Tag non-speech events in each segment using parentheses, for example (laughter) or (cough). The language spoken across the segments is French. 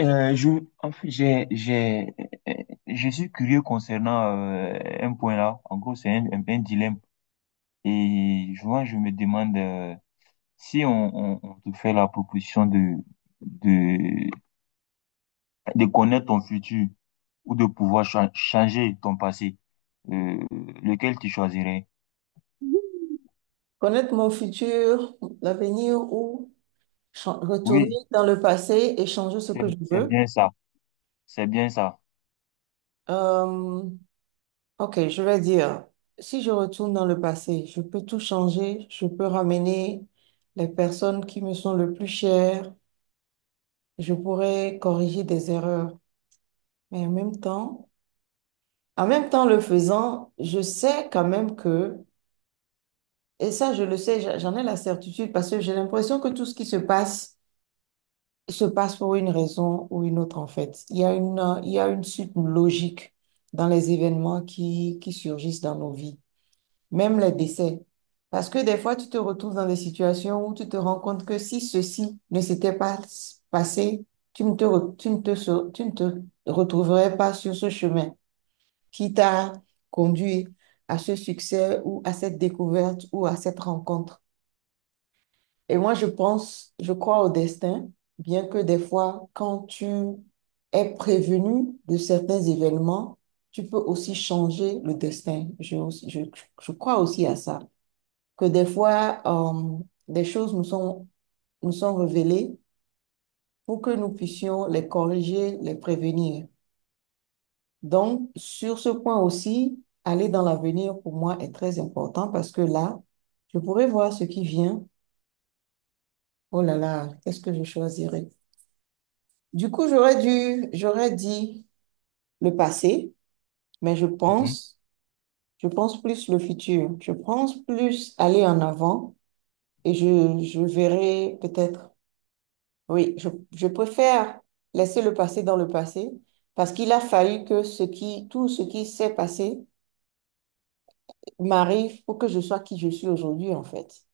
Euh, je, en fait, j'ai, j'ai, euh, je suis curieux concernant un point là. En gros, c'est un dilemme. Je me demande si on te fait la proposition de, de connaître ton futur ou de pouvoir changer ton passé, euh, lequel tu choisirais? Connaître mon futur, l'avenir ou retourner Oui, dans le passé et changer ce c'est que je veux. bien ça. C'est bien ça. Euh, ok, je vais dire, si je retourne dans le passé, je peux tout changer, je peux ramener les personnes qui me sont le plus chères, je pourrais corriger des erreurs. Mais en même temps le faisant, je sais quand même que, et ça je le sais, j'en ai la certitude parce que j'ai l'impression que tout ce qui se passe pour une raison ou une autre, en fait. Il y a une suite logique dans les événements qui surgissent dans nos vies, même les décès. Parce que des fois, tu te retrouves dans des situations où tu te rends compte que si ceci ne s'était pas passé, tu ne te, re- tu ne te, se- tu ne te retrouverais pas sur ce chemin qui t'a conduit à ce succès ou à cette découverte ou à cette rencontre. Et moi, je pense, je crois au destin, bien que des fois, quand tu es prévenu de certains événements, tu peux aussi changer le destin. Je, je crois aussi à ça, que des fois, des choses nous sont révélées pour que nous puissions les corriger, les prévenir. Donc, sur ce point aussi, aller dans l'avenir, pour moi, est très important parce que là, je pourrais voir ce qui vient. Oh là là, qu'est-ce que je choisirais? Du coup, j'aurais dit le passé, mais Mhm. Je pense plus le futur. Je pense plus aller en avant et je verrai peut-être. Oui, je préfère laisser le passé dans le passé parce qu'il a fallu que tout ce qui s'est passé m'arrive pour que je sois qui je suis aujourd'hui, en fait.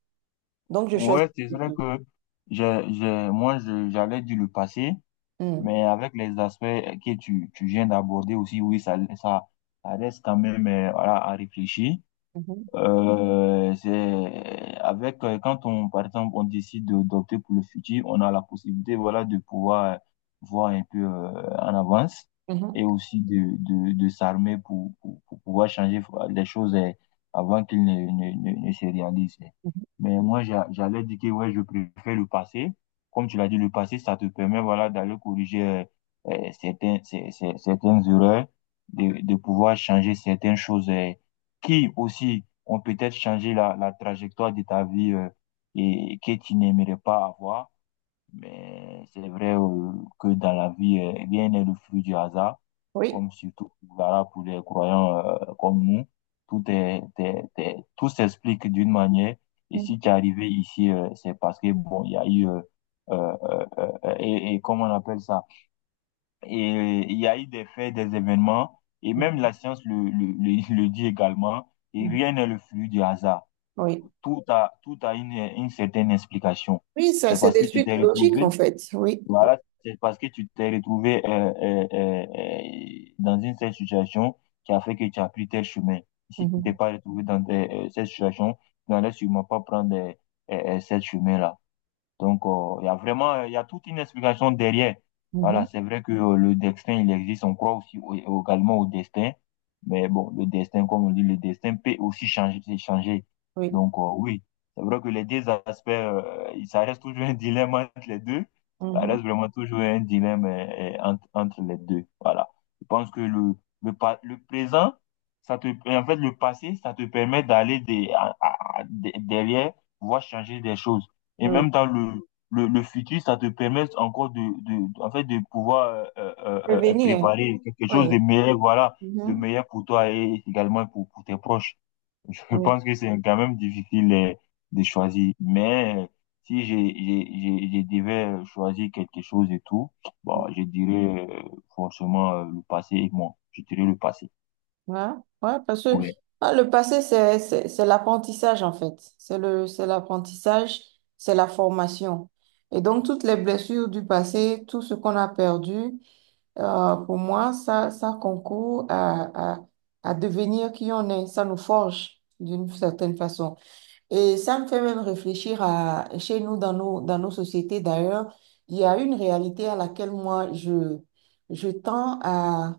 Donc, je choisis Ouais, c'est le vrai futur. que moi, j'allais dire le passé. Mm. Mais avec les aspects que tu viens d'aborder aussi, oui, ça reste quand même voilà, à réfléchir. Mhm. C'est avec quand on par exemple on décide d'opter pour le futur, on a la possibilité voilà de pouvoir voir un peu en avance Mhm. et aussi de de s'armer pour pour pouvoir changer les choses avant qu'elles ne se réalisent. Mhm. Mais moi j'allais dire que ouais je préfère le passé. Comme tu l'as dit, le passé ça te permet voilà d'aller corriger certains certaines erreurs, de pouvoir changer certaines choses qui aussi ont peut-être changé la trajectoire de ta vie et que tu n'aimerais pas avoir. Mais c'est vrai que dans la vie, rien n'est le fruit du hasard, Oui. comme surtout voilà, pour les croyants comme nous. Tout est, est- est- tout s'explique d'une manière. Et Mm. si tu es arrivé ici, c'est parce que, bon, il y a eu, euh, euh, et comment on appelle ça? Et il y a eu des faits, des événements, et même la science le dit également, et Mhm. rien n'est le fruit du hasard. Oui. Tout a, une certaine explication. Oui, ça, C'est c'est parce des que tu suites t'es logiques, retrouvé, en fait. Oui. voilà, c'est parce que tu t'es retrouvé dans une telle situation qui a fait que tu as pris tel chemin. Si tu t'es Mhm. pas retrouvé dans cette situation, tu n'allais sûrement pas prendre cette chemin-là. Donc, il y a vraiment, il y a toute une explication derrière. Mhm. Voilà, c'est vrai que le destin, il existe. On croit aussi également au destin. Mais bon, le destin, comme on dit, le destin peut aussi changer, c'est changer. Oui. Donc, oui, c'est vrai que les deux aspects, ça reste toujours un dilemme entre les deux. Ça Mhm. reste vraiment toujours un dilemme entre, entre les deux. Voilà. Je pense que le présent, ça te, en fait, le passé, ça te permet d'aller des, à- de- derrière, voir changer des choses. Et Oui. même dans le futur, ça te permet encore en fait, de pouvoir Prévenir. préparer quelque Oui. chose de meilleur, voilà, de Mhm. meilleur pour toi et également pour tes proches. Je (laughs) Oui. pense que c'est quand même difficile de choisir. Mais si je devais choisir quelque chose et tout, bon, je dirais forcément le passé et moi. Je dirais le passé. Ouais, ouais, parce que Ouais. ah, le passé, c'est l'apprentissage, en fait. C'est l'apprentissage, c'est la formation. Et donc, toutes les blessures du passé, tout ce qu'on a perdu, pour moi, ça concourt à devenir qui on est. Ça nous forge d'une certaine façon. Et ça me fait même réfléchir à chez nous, dans nos sociétés d'ailleurs, il y a une réalité à laquelle je tends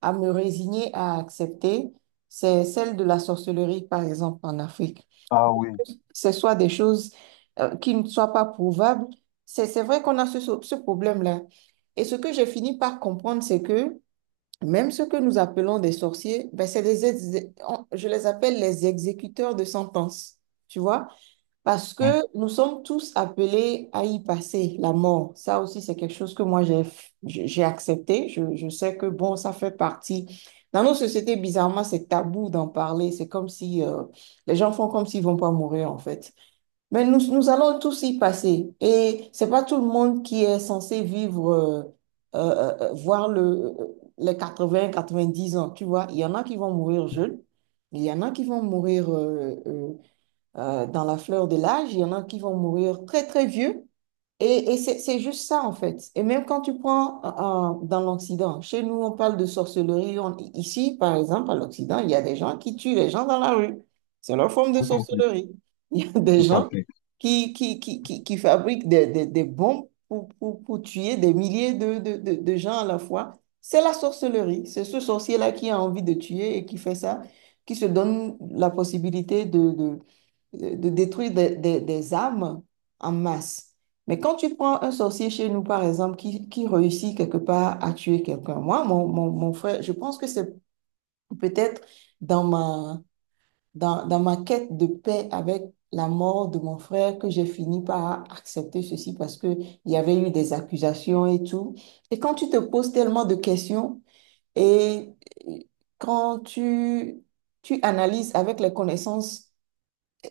à me résigner à accepter, c'est celle de la sorcellerie, par exemple, en Afrique. Ah oui. Que ce soit des choses qui ne soient pas prouvables, c'est vrai qu'on a ce problème-là. Et ce que j'ai fini par comprendre, c'est que même ce que nous appelons des sorciers, ben, c'est des, ex- on- je les appelle les exécuteurs de sentences, tu vois? Parce que Hmm. nous sommes tous appelés à y passer, la mort. Ça aussi, c'est quelque chose que j'ai accepté. Je sais que, bon, ça fait partie. Dans nos sociétés, bizarrement, c'est tabou d'en parler. C'est comme si les gens font comme s'ils vont pas mourir, en fait. Mais nous, nous allons tous y passer. Et c'est pas tout le monde qui est censé vivre, voir les 80, 90 ans. Tu vois, il y en a qui vont mourir jeunes. Il y en a qui vont mourir. Dans la fleur de l'âge, il y en a qui vont mourir très, très vieux. Et c'est juste ça, en fait. Et même quand tu prends dans l'Occident, chez nous, on parle de sorcellerie. On- ici, par exemple, à l'Occident, il y a des gens qui tuent les gens dans la rue. C'est leur forme de Tout à fait, sorcellerie. (laughs) Il y a des tout à gens fait. Qui fabriquent des bombes pour tuer des milliers de gens à la fois. C'est la sorcellerie. C'est ce sorcier-là qui a envie de tuer et qui fait ça, qui se donne la possibilité de détruire des âmes en masse. Mais quand tu prends un sorcier chez nous, par exemple, qui réussit quelque part à tuer quelqu'un, mon frère, je pense que c'est peut-être dans dans ma quête de paix avec la mort de mon frère que j'ai fini par accepter ceci parce que il y avait eu des accusations et tout. Et quand tu te poses tellement de questions et quand tu analyses avec les connaissances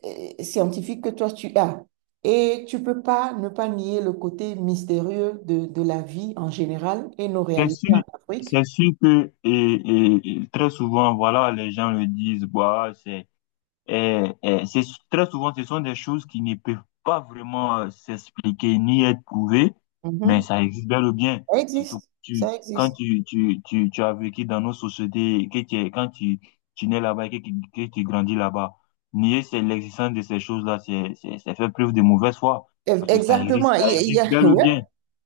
scientifique que toi tu as. Et tu peux pas ne pas nier le côté mystérieux de la vie en général et nos C'est réalités sûr, en Afrique. c'est sûr que et très souvent, voilà, les gens le disent, bah, c'est très souvent, ce sont des choses qui ne peuvent pas vraiment s'expliquer ni être prouvées, mais Mhm. ça existe bel ou bien. Ça Surtout que existe, ça quand existe. Tu as vécu dans nos sociétés, quand tu nais là-bas et que, que tu grandis là-bas, nier c'est l'existence de ces choses-là, c'est faire preuve de mauvaise foi, E- parce que Exactement. Ça existe (laughs) bel ou Ouais, bien.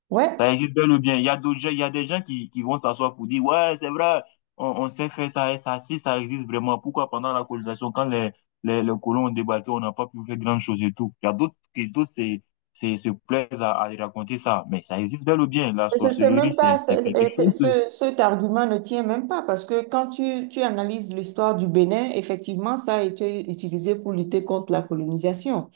ouais. Ça existe bel ou bien. Il y a d'autres gens, il y a des gens qui vont s'asseoir pour dire, ouais, c'est vrai, on sait faire ça et ça, si ça existe vraiment. Pourquoi pendant la colonisation, quand les colons ont débarqué, on n'a pas pu faire grand chose et tout. Il y a d'autres qui, d'autres, se se plaisent à y raconter ça. Mais ça existe bel ou bien. La C'est sorcellerie, même pas, c'est c'est- quelque et c'est- chose de, ce- Cet argument ne tient même pas parce que quand tu analyses l'histoire du Bénin, effectivement, ça a été utilisé pour lutter contre la colonisation.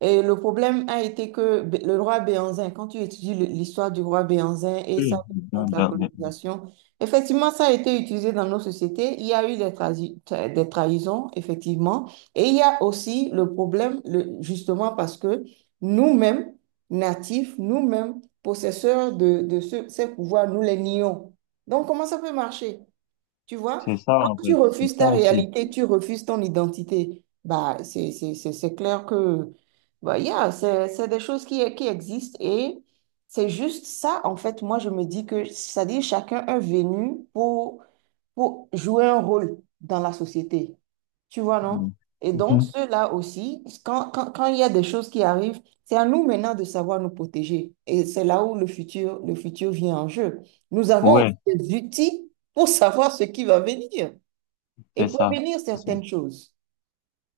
Et le problème a été que le roi Béanzin, quand tu étudies l'histoire du roi Béanzin et ça contre la colonisation, effectivement, ça a été utilisé dans nos sociétés. Il y a eu des trahisons, effectivement. Et il y a aussi le problème, justement, parce que nous-mêmes, natifs, nous-mêmes, possesseurs de ces pouvoirs, nous les nions. Donc, comment ça peut marcher? Tu vois? c'est ça, en Tu fait. C'est refuses ça ta aussi. réalité, tu refuses ton identité. Bah, c'est clair que, bah, yeah, c'est des choses qui existent et c'est juste ça, en fait, moi, je me dis que, c'est-à-dire, chacun est venu pour jouer un rôle dans la société. Tu vois, non? Mhm. Et donc, ceux-là aussi, quand il y a des choses qui arrivent, c'est à nous maintenant de savoir nous protéger. Et c'est là où le futur vient en jeu. Nous avons aussi Ouais, des outils pour savoir ce qui va venir et c'est ça. prévenir C'est ça. certaines choses.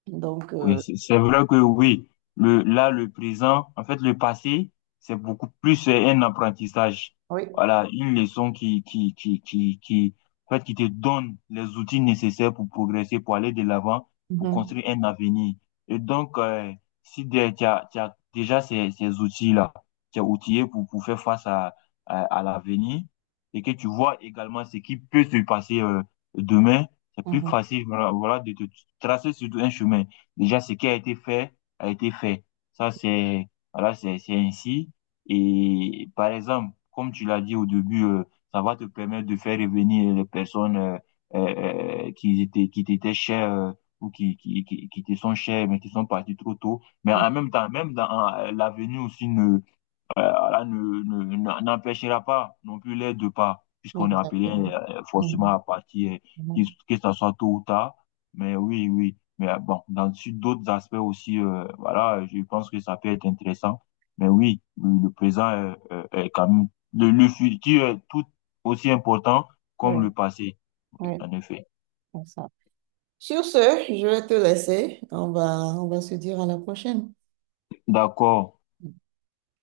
Donc, Oui, c'est vrai que oui, le présent, en fait, le passé, c'est beaucoup plus un apprentissage. oui. Voilà, une leçon qui, en fait, qui te donne les outils nécessaires pour progresser, pour aller de l'avant, pour Mhm, construire un avenir. Et donc, si tu as déjà ces outils-là, tu es outillé pour faire face à l'avenir et que tu vois également ce qui peut se passer demain, c'est plus mhm, facile, voilà, de te tracer surtout un chemin. Déjà ce qui a été fait a été fait. Ça, c'est voilà, c'est ainsi. Et par exemple, comme tu l'as dit au début, ça va te permettre de faire revenir les personnes qui étaient qui t'étaient chères ou qui te sont chères mais qui sont parties trop tôt. Mais en même temps, même dans l'avenir aussi ne Allah ne, n'empêchera pas non plus les deux pas, puisqu'on mhm. est appelé Exactement. Forcément Mhm, à partir, que mhm. que ça soit tôt ou tard. Mais oui, oui. Mais bon, dans sur d'autres aspects aussi, voilà, je pense que ça peut être intéressant. Mais oui, le présent est, est quand même, futur est tout aussi important Oui, comme le passé. Oui, oui, en effet. c'est ça. Sur ce, je vais te laisser. On va se dire à la prochaine. D'accord.